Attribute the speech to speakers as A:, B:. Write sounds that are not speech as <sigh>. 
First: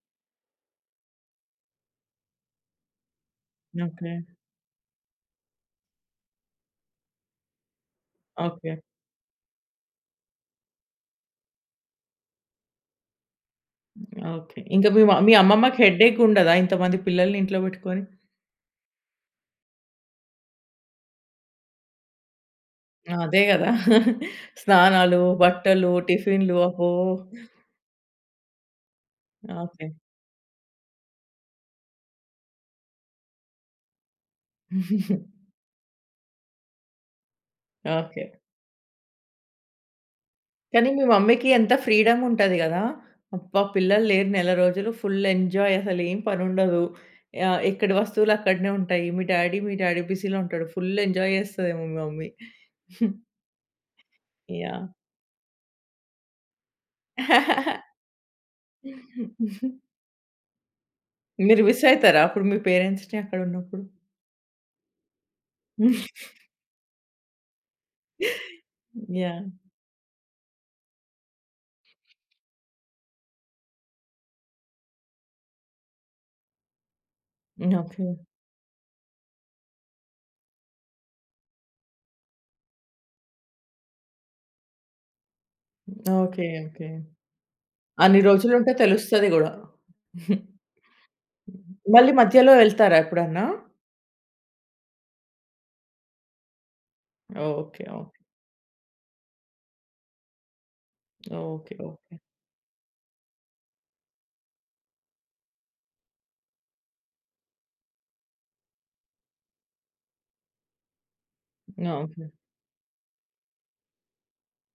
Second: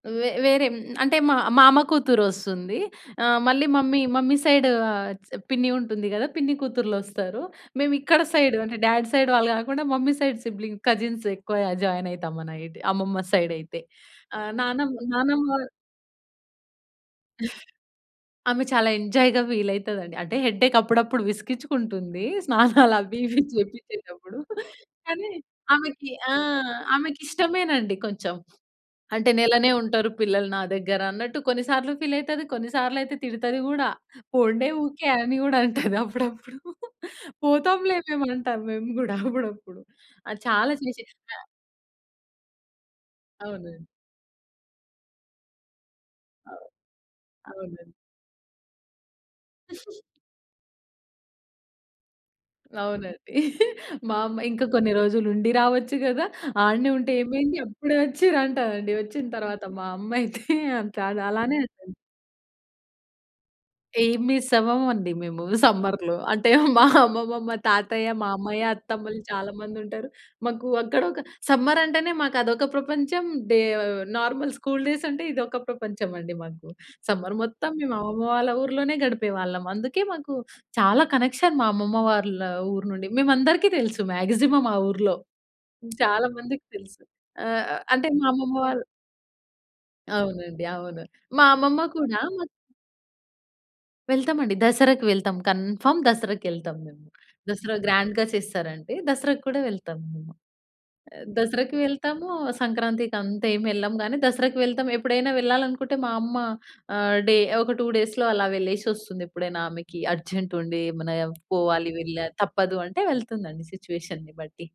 A: వే వేరే హ్మ్, అంటే మా మామ కూతురోస్తుంది. ఆ! మళ్ళీ మమ్మీ
B: ఓకే.
A: మమ్మీ సైడు ఆహ్, చ్ పిన్ని ఉంటుంది గదా! పిన్ని కూతుర్లొస్తారు. మేము ఇక్కడ సైడు అంటే,
B: ఓకే.
A: డాడ్ సైడ్ వాళ్ళు కాకుండా మమ్మీ సైడ్ సిబ్లింగ్‌ కజిన్‌స్ ఎక్కువ జాయినైతాం మనైతే. అమ్మమ్మ సైడైతే. ఆ!
B: ఓకే. ఇంక
A: నాన్నమ్మ
B: మీ మమ్మీ
A: నాన్నమ్మ
B: అమ్మమ్మకి హెడే‌కుండదా? ఇంత మంది పిల్లల్ని ఇంట్లో
A: <chuckles>
B: పెట్టుకొని?
A: ఆమె చాలా ఎంజాయ్‌గా ఫీలైతదండి. అంటే హెడేక్ అప్పుడప్పుడు విసికిచ్చుకుంటుంది స్నానాలవి
B: అదే
A: ఇవి
B: కదా! <chuckles>
A: చెప్పిచ్చేటప్పుడు.
B: స్నానాలు,
A: కానీ,
B: బట్టలు,
A: ఆమెకి ఆ!
B: టిఫిన్లు అబ్బో!
A: ఆమెకిష్టమేనండి కొంచెం. అంటే, "నెలనే
B: ఓకే.
A: ఉంటారు పిల్లలు నా దగ్గర" అన్నట్టు, కొన్ని సార్లు ఫీలైతది, కొన్నిసార్లు అయితే తిడతది గూడా. "పొండే ఊకే"
B: <giggles>
A: అని గూడా అంటది అప్పుడప్పుడు. పోతాంలే మేము
B: ఓకే.
A: అంటాం మేము గూడా అప్పుడప్పుడు. ఆ! చాలా
B: కానీ, మీ
A: చేసే అ
B: మమ్మీ‌కి ఎంత ఫ్రీడముంటది గదా! అబ్బా!
A: అవునండి.
B: పిల్లలు లేరు నెల రోజులు ఫుల్ ఎంజాయ్ అసలేం
A: అవ్
B: పనుండదు. ఆహ్,
A: అవునండి.
B: ఎక్కడి వస్తువులు అక్కడనే ఉంటాయి. మీ డ్యాడీ మీ
A: <giggles>
B: డ్యాడీ బిజీలో ఉంటాడు. ఫుల్ ఎంజాయ్ చేస్తదేమో మీ మమ్మీ. <chuckles>
A: అవునండి. మా అమ్మ "ఇంక
B: యాహ్!
A: కొన్ని రోజులుండి రావచ్చు గదా! ఆడనే ఉంటే ఏమైంది.
B: <laughs>
A: అప్పుడే వచ్చిరంటా" అండి ఓచ్చిన తర్వాత
B: <giggles>
A: మా అమ్మయితే. అంతే అది అలానే
B: మీరు
A: అంటాది.
B: మిస్సయితారా అప్పుడు మీ పేరెంట్స్‌ని అక్కడున్నప్పుడు?
A: ఏం మిస్సవ్వమండి మేము
B: <giggles>
A: సమ్మర్‌లో. అంటే మా అమ్మమ్మ, మా తాతయ్య, మామయ్య, అత్తమ్మలు చాలా
B: యాహ్!
A: మందుంటారు. మాకు అక్కడ ఒక సమ్మర్ అంటేనే మాకదొక ప్రపంచం డే నార్మల్ స్కూలు డేసంటే ఇదొక ప్రపంచమండి మాకు. సమ్మర్ మొత్తం మేము
B: ఓకే.
A: అమ్మమ్మ వాళ్ళ ఊరిలోనే గడిపేవాళ్ళం. అందుకే మాకు చాలా కనెక్షన్ మా అమ్మమ్మ వాళ్ళ ఊరునుండి. మేమందరికి తెలుసు మాక్సిమం ఆ ఊరులో. హ్మ్. చాలా
B: ఓకే.
A: మందికి
B: ఓకే.
A: తెలుసు. ఆహ్, అంటే
B: అన్ని
A: మా అమ్మమ్మ
B: రోజులుంటే
A: వాళ్ళు
B: తెలుస్తది గూడా. <chuckles> హ్మ్.
A: అవునండి. అవును. మా అమ్మమ్మ
B: మళ్ళి
A: కూడా మ
B: మధ్యలో ఎళ్తారా ఎప్పుడన్న?
A: వెళ్తామండి. దసరాకి వెళ్తాం కన్ఫర్మ్ దసరాకేళ్తాం మేము.
B: ఓకే.
A: దసరా
B: ఓకే.
A: గ్రాండ్‌గా చేస్తారంటే దసరా కూడా వెళ్తాం మేము. ఆ! దసరాకి
B: ఓకే. ఓకే.
A: వెళ్తాము, సంక్రాంతి అంతేమి ఎల్లం గానీ, దసరాకి వెళ్తాం ఎప్పుడైనా వెళ్ళాలనుకుంటే మా అమ్మ ఆహ్, డే ఒక 2 డేస్‌లో అలా వెళ్లేసొస్తుందెప్పుడైనా ఆమెకి అర్జెంట్ ఉండి, ఏమైనా పోవాలి వెళ్ళా
B: ఓకే.
A: తప్పదు అంటే వెళ్తుందండి సిట్యుయేషన్‌ని బట్టి.